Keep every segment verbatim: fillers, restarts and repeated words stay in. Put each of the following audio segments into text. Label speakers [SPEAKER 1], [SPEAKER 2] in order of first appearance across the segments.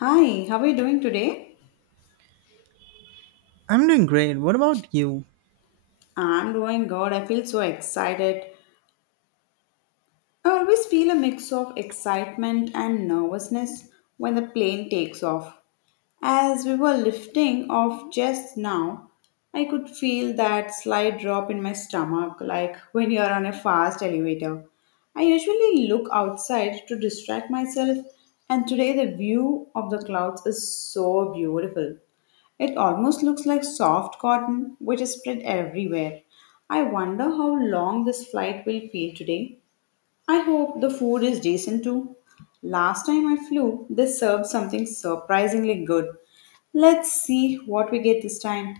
[SPEAKER 1] Hi, how are you doing today?
[SPEAKER 2] I'm doing great. What about you?
[SPEAKER 1] I'm doing good. I feel so excited. I always feel a mix of excitement and nervousness when the plane takes off. As we were lifting off just now, I could feel that slight drop in my stomach, like when you're on a fast elevator. I usually look outside to distract myself, and today the view of the clouds is so beautiful. It almost looks like soft cotton, which is spread everywhere. I wonder how long this flight will feel today. I hope the food is decent too. Last time I flew, they served something surprisingly good. Let's see what we get this time.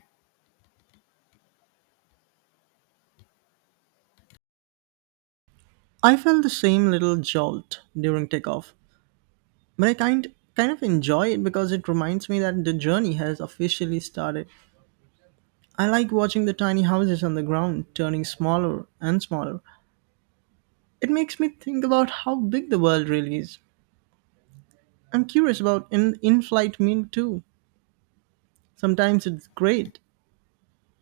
[SPEAKER 2] I felt the same little jolt during takeoff, but I kind kind of enjoy it because it reminds me that the journey has officially started. I like watching the tiny houses on the ground turning smaller and smaller. It makes me think about how big the world really is. I'm curious about an in-flight meal too. Sometimes it's great,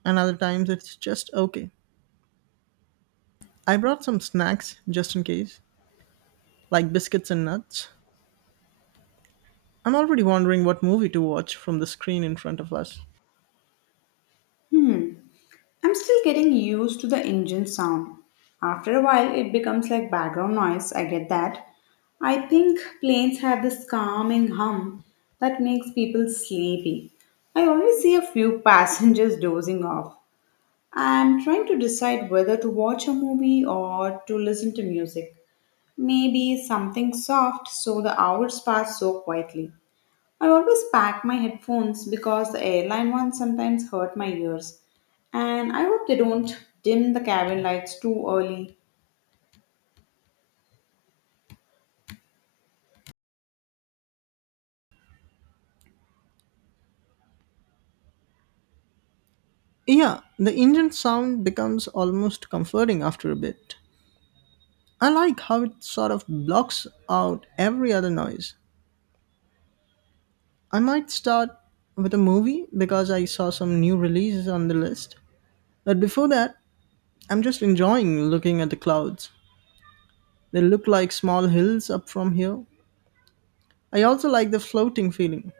[SPEAKER 2] and other times it's just okay. I brought some snacks just in case, like biscuits and nuts. I'm already wondering what movie to watch from the screen in front of us.
[SPEAKER 1] I'm still getting used to the engine sound. After a while, it becomes like background noise. I get that. I think planes have this calming hum that makes people sleepy. I always see a few passengers dozing off. I'm trying to decide whether to watch a movie or to listen to music. Maybe something soft so the hours pass so quietly. I always pack my headphones because the airline ones sometimes hurt my ears. And I hope they don't dim the cabin lights too early.
[SPEAKER 2] Yeah, the engine sound becomes almost comforting after a bit. I like how it sort of blocks out every other noise. I might start with a movie because I saw some new releases on the list. But before that, I'm just enjoying looking at the clouds. They look like small hills up from here. I also like the floating feeling.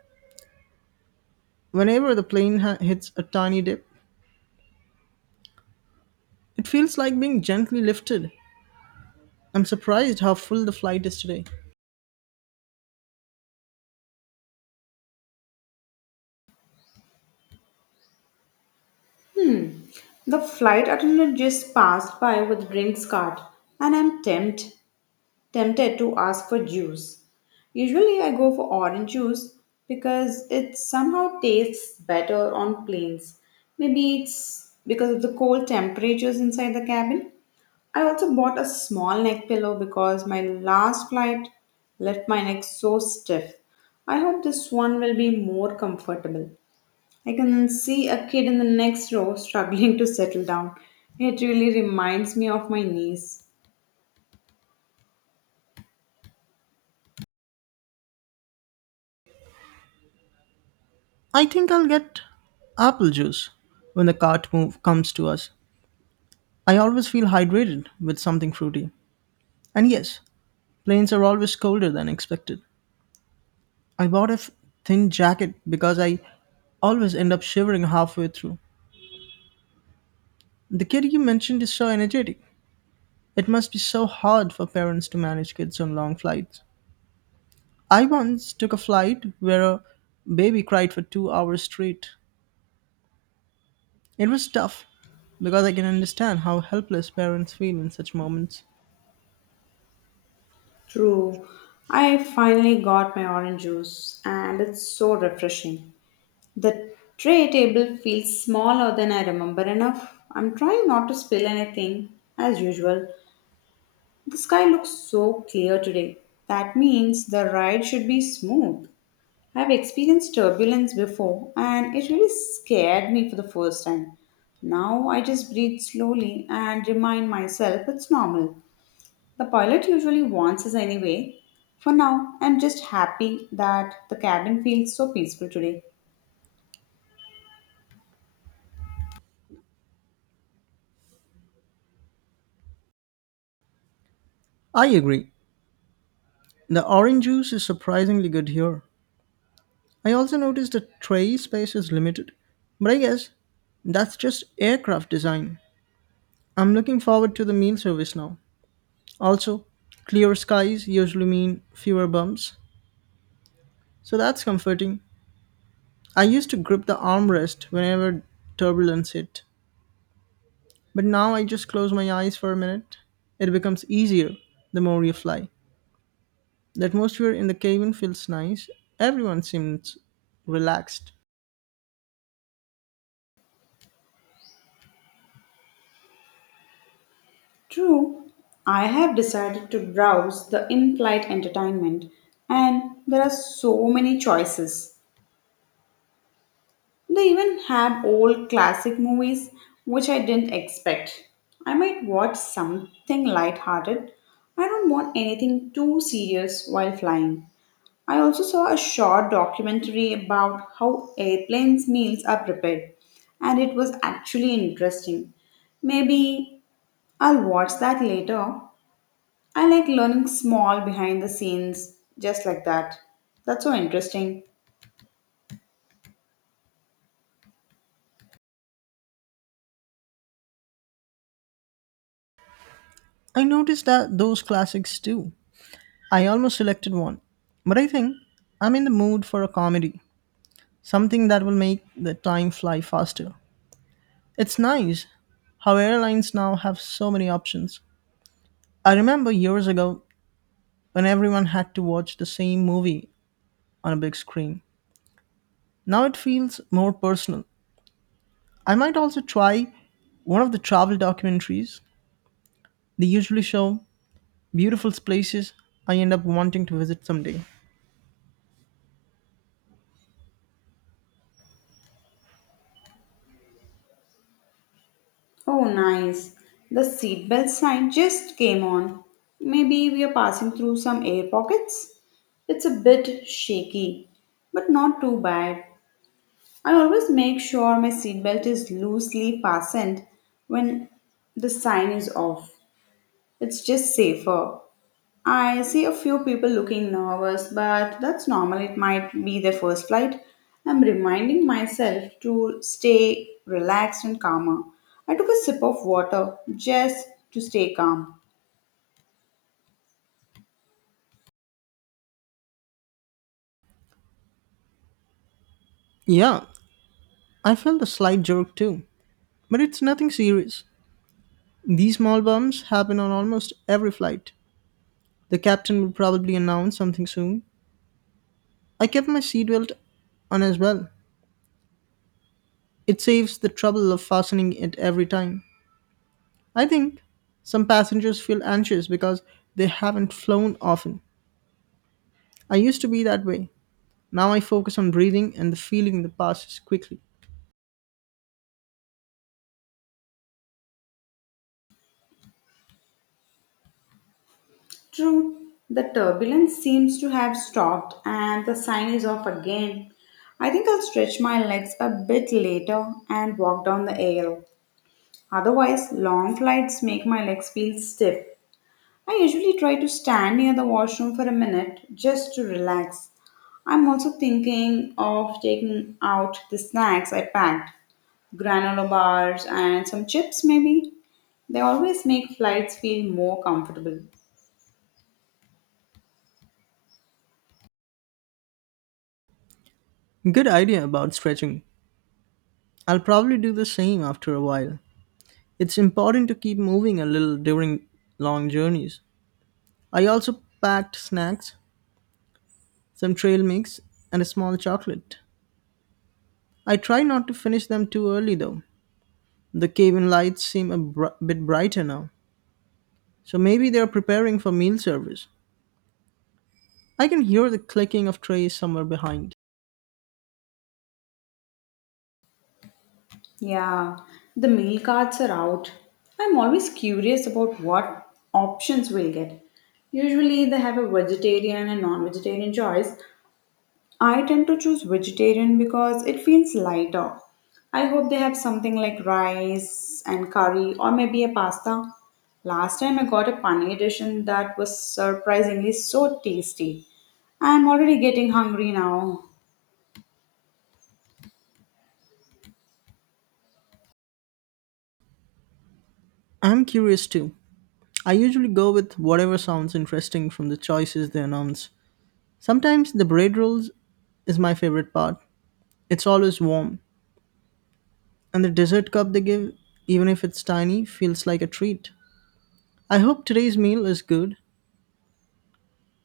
[SPEAKER 2] Whenever the plane ha- hits a tiny dip, it feels like being gently lifted. I'm surprised how full the flight is today.
[SPEAKER 1] The flight attendant just passed by with drinks cart and I'm tempt, tempted to ask for juice. Usually I go for orange juice because it somehow tastes better on planes. Maybe it's because of the cold temperatures inside the cabin. I also bought a small neck pillow because my last flight left my neck so stiff. I hope this one will be more comfortable. I can see a kid in the next row struggling to settle down. It really reminds me of my niece.
[SPEAKER 2] I think I'll get apple juice when the cart move comes to us. I always feel hydrated with something fruity. And yes, planes are always colder than expected. I bought a f- thin jacket because I always end up shivering halfway through. The kid you mentioned is so energetic. It must be so hard for parents to manage kids on long flights. I once took a flight where a baby cried for two hours straight. It was tough because I can understand how helpless parents feel in such moments.
[SPEAKER 1] True. I finally got my orange juice and it's so refreshing. The tray table feels smaller than I remember enough. I'm trying not to spill anything as usual. The sky looks so clear today. That means the ride should be smooth. I've experienced turbulence before and it really scared me for the first time. Now I just breathe slowly and remind myself it's normal. The pilot usually warns us anyway. For now, I'm just happy that the cabin feels so peaceful today.
[SPEAKER 2] I agree. The orange juice is surprisingly good here. I also noticed the tray space is limited, but I guess that's just aircraft design. I'm looking forward to the meal service now. Also, clear skies usually mean fewer bumps, so that's comforting. I used to grip the armrest whenever turbulence hit, but now I just close my eyes for a minute. It becomes easier the more you fly. The atmosphere in the cabin feels nice. Everyone seems relaxed.
[SPEAKER 1] True, I have decided to browse the in flight entertainment, and there are so many choices. They even had old classic movies, which I didn't expect. I might watch something lighthearted. I don't want anything too serious while flying. I also saw a short documentary about how airplanes' meals are prepared, and it was actually interesting. Maybe I'll watch that later. I like learning small behind the scenes just like that. That's so interesting.
[SPEAKER 2] I noticed that those classics too. I almost selected one, but I think I'm in the mood for a comedy, something that will make the time fly faster. It's nice how airlines now have so many options. I remember years ago when everyone had to watch the same movie on a big screen. Now it feels more personal. I might also try one of the travel documentaries they usually show. Beautiful places I end up wanting to visit someday.
[SPEAKER 1] Oh, nice. The seatbelt sign just came on. Maybe we are passing through some air pockets. It's a bit shaky, but not too bad. I always make sure my seatbelt is loosely fastened when the sign is off. It's just safer. I see a few people looking nervous, but that's normal. It might be their first flight. I'm reminding myself to stay relaxed and calmer. I took a sip of water just to stay calm.
[SPEAKER 2] Yeah, I felt a slight jerk too, but it's nothing serious. These small bumps happen on almost every flight. The captain will probably announce something soon. I kept my seatbelt on as well. It saves the trouble of fastening it every time. I think some passengers feel anxious because they haven't flown often. I used to be that way. Now I focus on breathing and the feeling that passes quickly.
[SPEAKER 1] True, the turbulence seems to have stopped and the sign is off again. I think I'll stretch my legs a bit later and walk down the aisle. Otherwise, long flights make my legs feel stiff. I usually try to stand near the washroom for a minute just to relax. I'm also thinking of taking out the snacks I packed granola bars and some chips, maybe. They always make flights feel more comfortable.
[SPEAKER 2] Good idea about stretching. I'll probably do the same after a while. It's important to keep moving a little during long journeys. I also packed snacks, some trail mix, and a small chocolate. I try not to finish them too early though. The cabin lights seem a br- bit brighter now, so maybe they're preparing for meal service. I can hear the clicking of trays somewhere behind.
[SPEAKER 1] Yeah, the meal cards are out. I'm always curious about what options we'll get. Usually, they have a vegetarian and non vegetarian choice. I tend to choose vegetarian because it feels lighter. I hope they have something like rice and curry or maybe a pasta. Last time I got a paneer dish and that was surprisingly so tasty. I'm already getting hungry now.
[SPEAKER 2] I'm curious too. I usually go with whatever sounds interesting from the choices they announce. Sometimes the bread rolls is my favorite part. It's always warm. And the dessert cup they give, even if it's tiny, feels like a treat. I hope today's meal is good.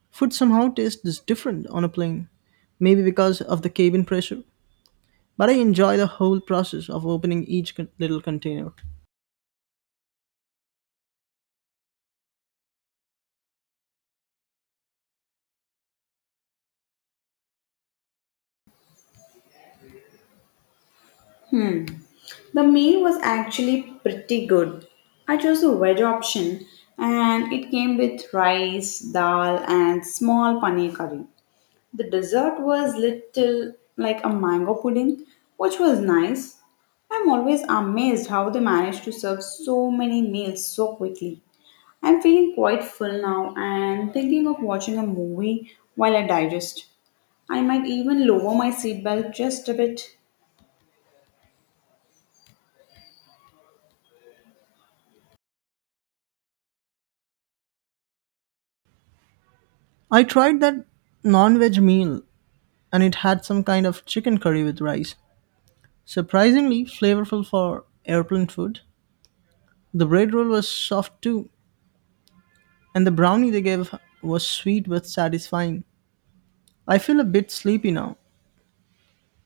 [SPEAKER 2] Food somehow tastes different on a plane, maybe because of the cabin pressure. But I enjoy the whole process of opening each con- little container.
[SPEAKER 1] The meal was actually pretty good. I chose the veg option and it came with rice, dal and small paneer curry. The dessert was little like a mango pudding, which was nice. I'm always amazed how they manage to serve so many meals so quickly. I'm feeling quite full now and thinking of watching a movie while I digest. I might even lower my seatbelt just a bit.
[SPEAKER 2] I tried that non veg meal and it had some kind of chicken curry with rice. Surprisingly flavorful for airplane food. The bread roll was soft too, and the brownie they gave was sweet but satisfying. I feel a bit sleepy now,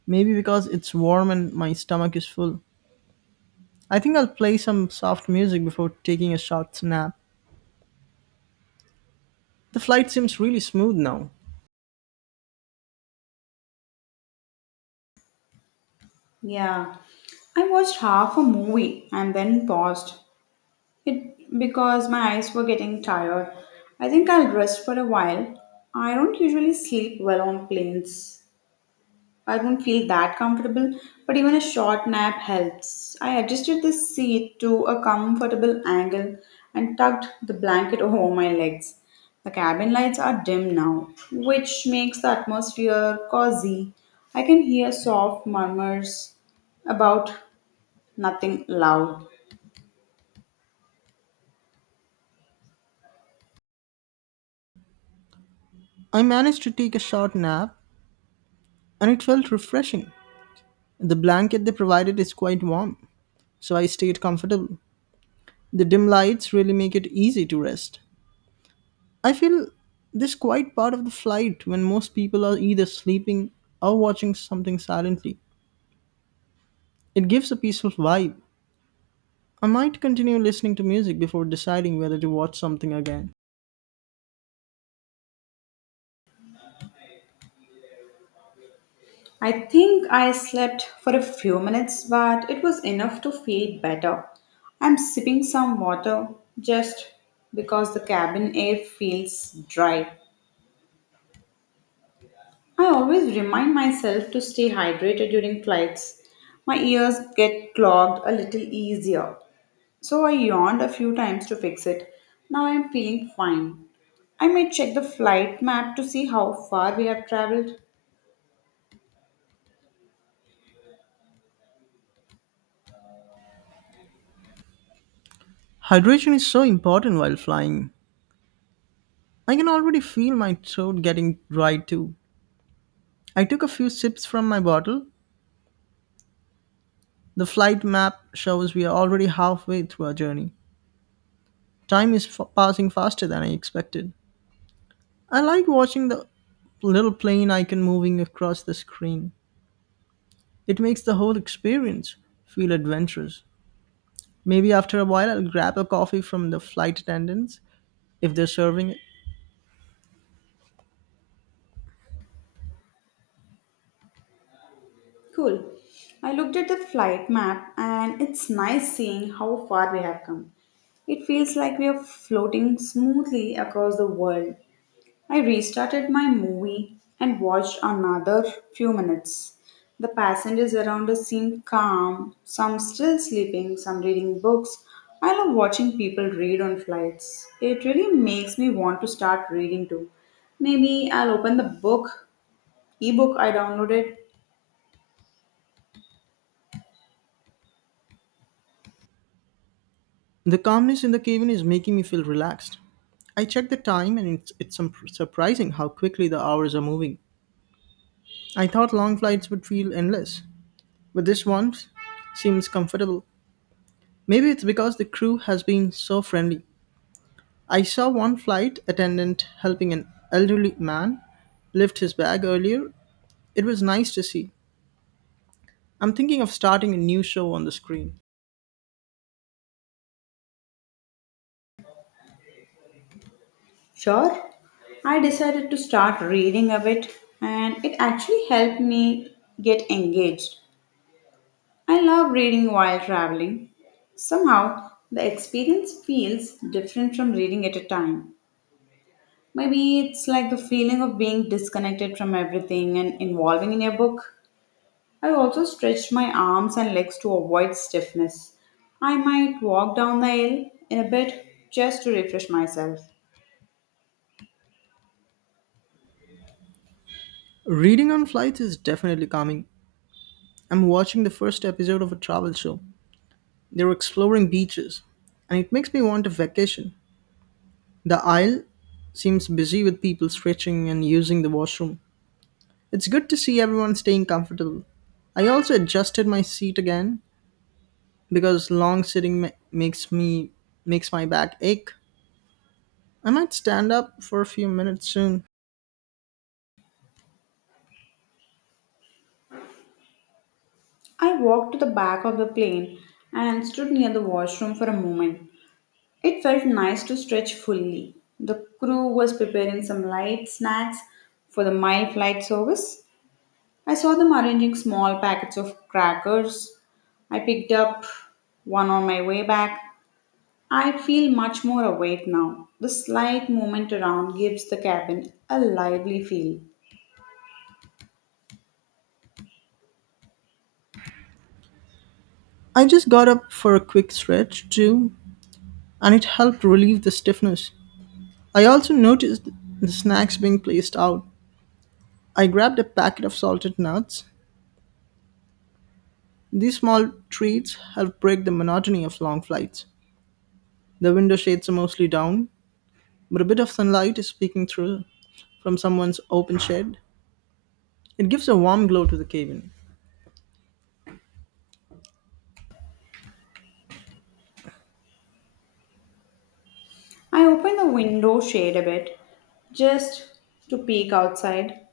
[SPEAKER 2] maybe because it's warm and my stomach is full. I think I'll play some soft music before taking a short nap. The flight seems really smooth now.
[SPEAKER 1] Yeah. I watched half a movie and then paused it because my eyes were getting tired. I think I'll rest for a while. I don't usually sleep well on planes. I don't feel that comfortable, but even a short nap helps. I adjusted the seat to a comfortable angle and tucked the blanket over my legs. The cabin lights are dim now, which makes the atmosphere cozy. I can hear soft murmurs about nothing loud.
[SPEAKER 2] I managed to take a short nap and it felt refreshing. The blanket they provided is quite warm, so I stayed comfortable. The dim lights really make it easy to rest. I feel this quiet part of the flight when most people are either sleeping or watching something silently. It gives a peaceful vibe. I might continue listening to music before deciding whether to watch something again.
[SPEAKER 1] I think I slept for a few minutes, but it was enough to feel better. I'm sipping some water just because the cabin air feels dry. I always remind myself to stay hydrated during flights. My ears get clogged a little easier, so I yawned a few times to fix it. Now I'm feeling fine. I may check the flight map to see how far we have traveled.
[SPEAKER 2] Hydration is so important while flying. I can already feel my throat getting dry too. I took a few sips from my bottle. The flight map shows we are already halfway through our journey. Time is f- passing faster than I expected. I like watching the little plane icon moving across the screen. It makes the whole experience feel adventurous. Maybe after a while I'll grab a coffee from the flight attendants if they're serving it.
[SPEAKER 1] Cool. I looked at the flight map and it's nice seeing how far we have come. It feels like we are floating smoothly across the world. I restarted my movie and watched another few minutes. The passengers around us seemed calm, some still sleeping, some reading books. I love watching people read on flights. It really makes me want to start reading too. Maybe I'll open the book, ebook I downloaded.
[SPEAKER 2] The calmness in the cabin is making me feel relaxed. I checked the time and it's, it's some surprising how quickly the hours are moving. I thought long flights would feel endless, but this one seems comfortable. Maybe it's because the crew has been so friendly. I saw one flight attendant helping an elderly man lift his bag earlier. It was nice to see. I'm thinking of starting a new show on the screen.
[SPEAKER 1] Sure. I decided to start reading a bit, and it actually helped me get engaged. I love reading while traveling. Somehow, the experience feels different from reading at a time. Maybe it's like the feeling of being disconnected from everything and involving in a book. I also stretched my arms and legs to avoid stiffness. I might walk down the aisle in a bit just to refresh myself.
[SPEAKER 2] Reading on flights is definitely calming. I'm watching the first episode of a travel show. They're exploring beaches, and it makes me want a vacation. The aisle seems busy with people stretching and using the washroom. It's good to see everyone staying comfortable. I also adjusted my seat again because long sitting ma- makes me makes my back ache. I might stand up for a few minutes soon.
[SPEAKER 1] I walked to the back of the plane and stood near the washroom for a moment. It felt nice to stretch fully. The crew was preparing some light snacks for the mild flight service. I saw them arranging small packets of crackers. I picked up one on my way back. I feel much more awake now. The slight movement around gives the cabin a lively feel.
[SPEAKER 2] I just got up for a quick stretch too, and it helped relieve the stiffness. I also noticed the snacks being placed out. I grabbed a packet of salted nuts. These small treats help break the monotony of long flights. The window shades are mostly down, but a bit of sunlight is peeking through from someone's open shed. It gives a warm glow to the cabin.
[SPEAKER 1] I opened the window shade a bit just to peek outside.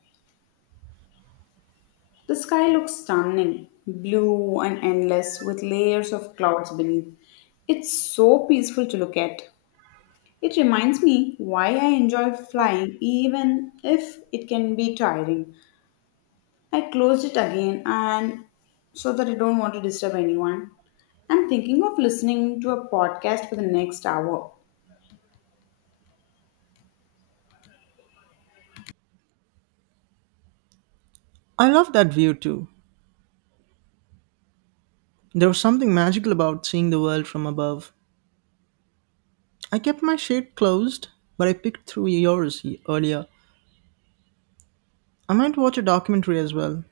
[SPEAKER 1] The sky looks stunning, blue and endless with layers of clouds beneath. It's so peaceful to look at. It reminds me why I enjoy flying even if it can be tiring. I closed it again and so that I don't want to disturb anyone. I'm thinking of listening to a podcast for the next hour.
[SPEAKER 2] I love that view too. There was something magical about seeing the world from above. I kept my shade closed, but I picked through yours y- earlier. I might watch a documentary as well.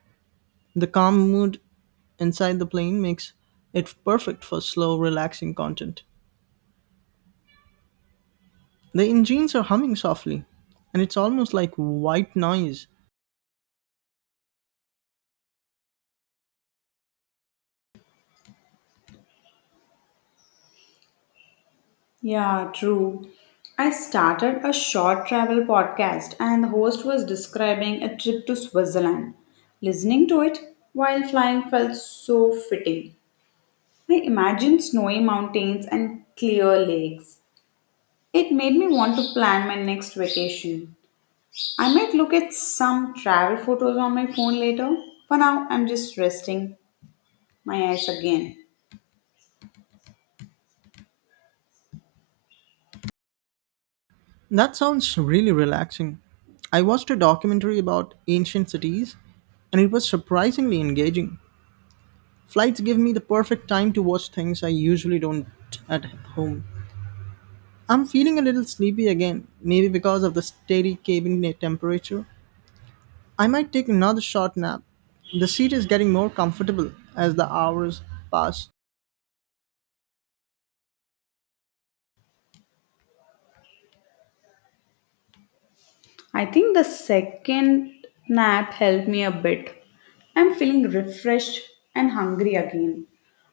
[SPEAKER 2] The calm mood inside the plane makes it perfect for slow, relaxing content. The engines are humming softly, and it's almost like white noise.
[SPEAKER 1] Yeah, true. I started a short travel podcast, and the host was describing a trip to Switzerland. Listening to it while flying felt so fitting. I imagined snowy mountains and clear lakes. It made me want to plan my next vacation. I might look at some travel photos on my phone later. For now, I'm just resting my eyes again.
[SPEAKER 2] That sounds really relaxing. I watched a documentary about ancient cities and it was surprisingly engaging. Flights give me the perfect time to watch things I usually don't at home. I'm feeling a little sleepy again, maybe because of the steady cabin ne- temperature. I might take another short nap. The seat is getting more comfortable as the hours pass.
[SPEAKER 1] I think the second nap helped me a bit. I'm feeling refreshed and hungry again.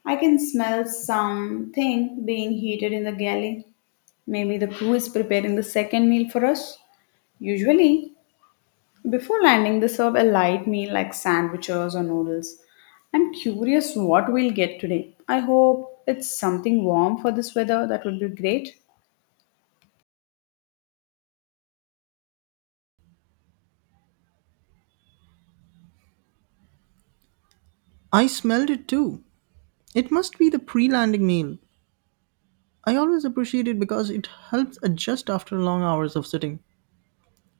[SPEAKER 1] I can smell something being heated in the galley. Maybe the crew is preparing the second meal for us. Usually, before landing, they serve a light meal like sandwiches or noodles. I'm curious what we'll get today. I hope it's something warm for this weather. That would be great.
[SPEAKER 2] I smelled it too. It must be the pre landing meal. I always appreciate it because it helps adjust after long hours of sitting.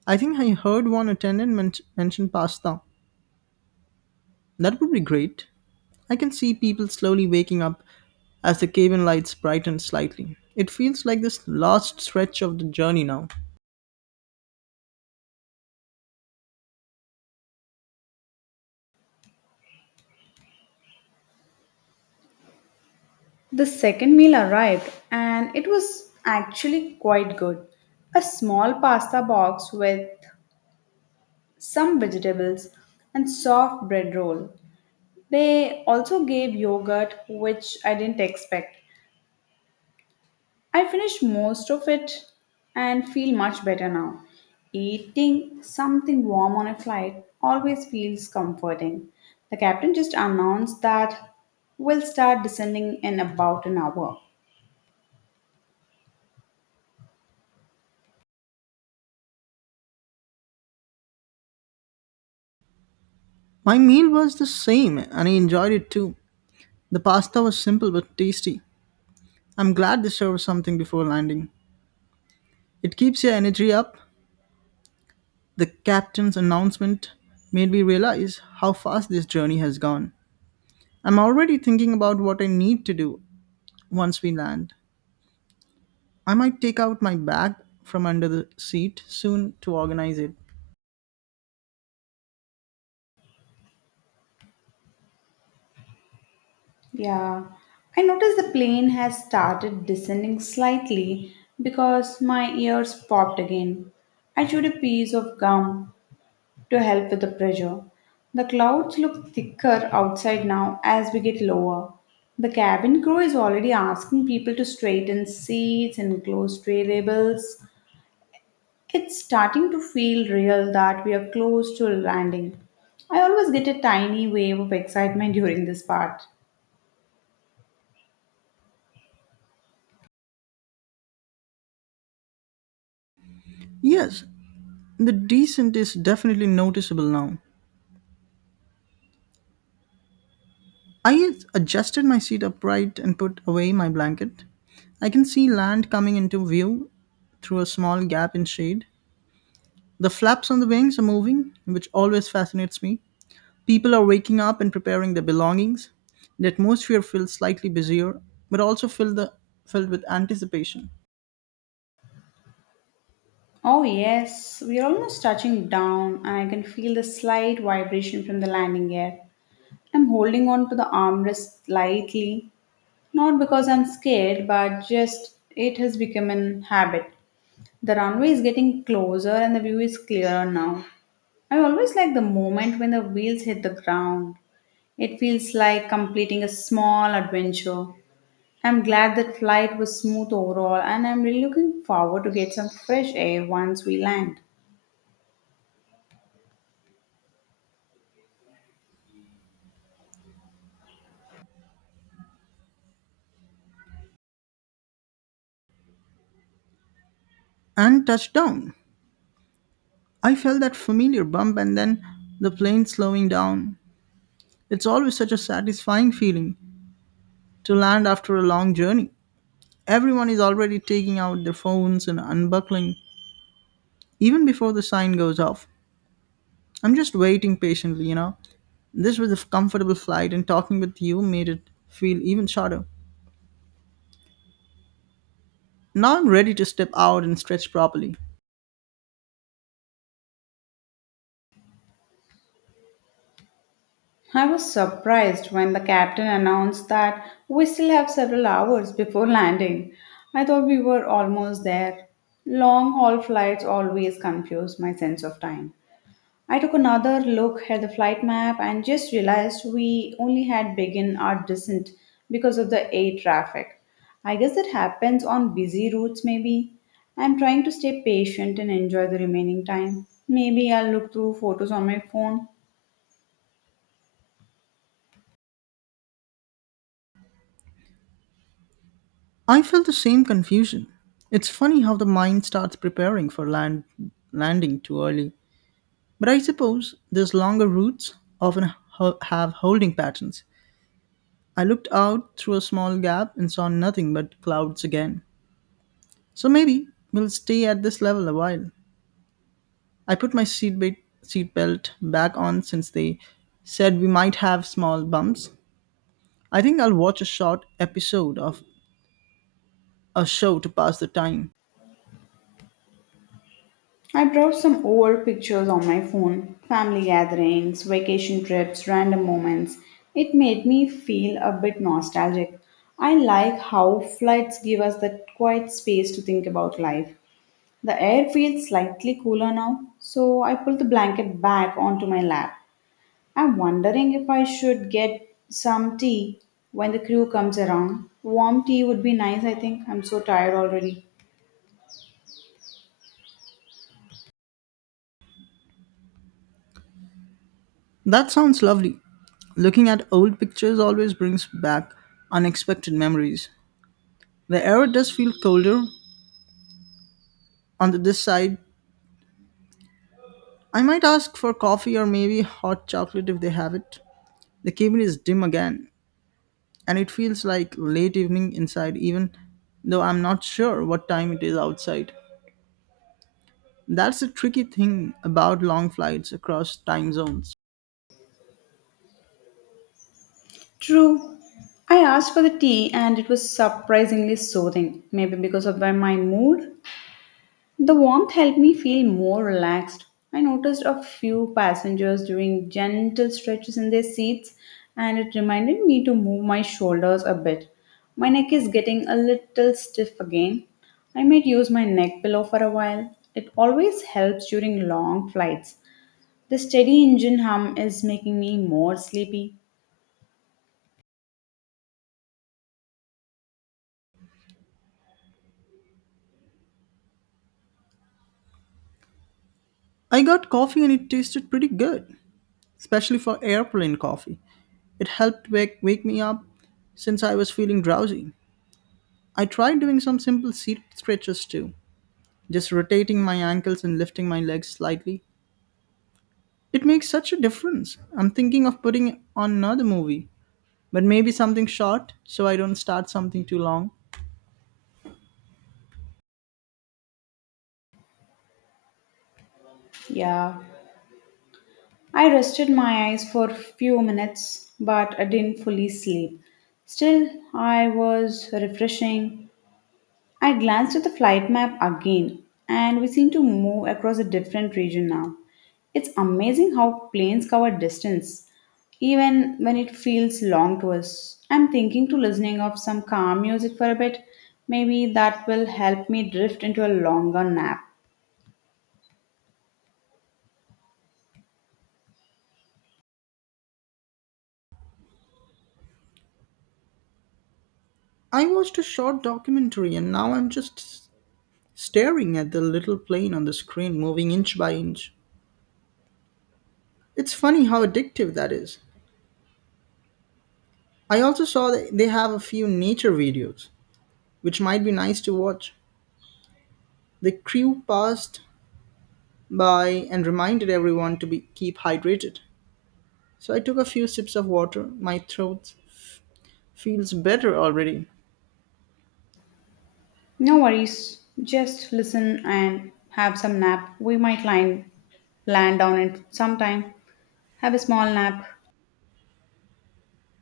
[SPEAKER 2] I think I heard one attendant men- mention pasta. That would be great. I can see people slowly waking up as the cabin lights brighten slightly. It feels like this last stretch of the journey now.
[SPEAKER 1] The second meal arrived and it was actually quite good. A small pasta box with some vegetables and soft bread roll. They also gave yogurt, which I didn't expect. I finished most of it and feel much better now. Eating something warm on a flight always feels comforting. The captain just announced that we'll start descending in about an hour.
[SPEAKER 2] My meal was the same and I enjoyed it too. The pasta was simple but tasty. I'm glad they served something before landing. It keeps your energy up. The captain's announcement made me realize how fast this journey has gone. I'm already thinking about what I need to do once we land. I might take out my bag from under the seat soon to organize it.
[SPEAKER 1] Yeah, I noticed the plane has started descending slightly because my ears popped again. I chewed a piece of gum to help with the pressure. The clouds look thicker outside now as we get lower. The cabin crew is already asking people to straighten seats and close tray labels. It's starting to feel real that we are close to landing. I always get a tiny wave of excitement during this part.
[SPEAKER 2] Yes, the descent is definitely noticeable now. I adjusted my seat upright and put away my blanket. I can see land coming into view through a small gap in shade. The flaps on the wings are moving, which always fascinates me. People are waking up and preparing their belongings. The atmosphere feels slightly busier, but also filled, the, filled with anticipation.
[SPEAKER 1] Oh, yes, we're almost touching down, and I can feel the slight vibration from the landing gear. I'm holding on to the armrest lightly, not because I'm scared, but just it has become an habit. The runway is getting closer, and the view is clearer now. I always like the moment when the wheels hit the ground. It feels like completing a small adventure. I'm glad that flight was smooth overall, and I'm really looking forward to get some fresh air once we land.
[SPEAKER 2] And touchdown. I felt that familiar bump and then the plane slowing down. It's always such a satisfying feeling to land after a long journey. Everyone is already taking out their phones and unbuckling even before the sign goes off. I'm just waiting patiently, you know. This was a comfortable flight and talking with you made it feel even shorter. Now I'm ready to step out and stretch properly.
[SPEAKER 1] I was surprised when the captain announced that we still have several hours before landing. I thought we were almost there. Long haul flights always confuse my sense of time. I took another look at the flight map and just realized we only had begun our descent because of the air traffic. I guess that happens on busy routes, maybe. I'm trying to stay patient and enjoy the remaining time. Maybe I'll look through photos on my phone.
[SPEAKER 2] I felt the same confusion. It's funny how the mind starts preparing for land landing too early. But I suppose these longer routes often ho- have holding patterns. I looked out through a small gap and saw nothing but clouds again. So maybe we'll stay at this level a while. I put my seatbelt seatbelt back on since they said we might have small bumps. I think I'll watch a short episode of a show to pass the time.
[SPEAKER 1] I brought some old pictures on my phone family gatherings, vacation trips, random moments. It made me feel a bit nostalgic. I like how flights give us that quiet space to think about life. The air feels slightly cooler now, so I pull the blanket back onto my lap. I'm wondering if I should get some tea when the crew comes around. Warm tea would be nice, I think. I'm so tired already.
[SPEAKER 2] That sounds lovely. Looking at old pictures always brings back unexpected memories. The air does feel colder on the this side. I might ask for coffee or maybe hot chocolate if they have it. The cabin is dim again, and it feels like late evening inside, even though I'm not sure what time it is outside. That's the tricky thing about long flights across time zones.
[SPEAKER 1] True. I asked for the tea and it was surprisingly soothing, maybe because of my my mood. The warmth helped me feel more relaxed. I noticed a few passengers doing gentle stretches in their seats and it reminded me to move my shoulders a bit. My neck is getting a little stiff again. I might use my neck pillow for a while. It always helps during long flights. The steady engine hum is making me more sleepy.
[SPEAKER 2] I got coffee and it tasted pretty good, especially for airplane coffee. It helped wake, wake me up since I was feeling drowsy. I tried doing some simple seat stretches too, just rotating my ankles and lifting my legs slightly. It makes such a difference. I'm thinking of putting on another movie, but maybe something short so I don't start something too long.
[SPEAKER 1] Yeah. I rested my eyes for few minutes, but I didn't fully sleep. Still, I was refreshing. I glanced at the flight map again, and we seemed to move across a different region now. It's amazing how planes cover distance, even when it feels long to us. I'm thinking to listening of some calm music for a bit. Maybe that will help me drift into a longer nap.
[SPEAKER 2] I watched a short documentary and now I'm just s- staring at the little plane on the screen moving inch by inch. It's funny how addictive that is. I also saw that they have a few nature videos, which might be nice to watch. The crew passed by and reminded everyone to be keep hydrated. So I took a few sips of water. My throat feels better already.
[SPEAKER 1] No worries. Just listen and have some nap. We might line, land on it sometime. Have a small nap.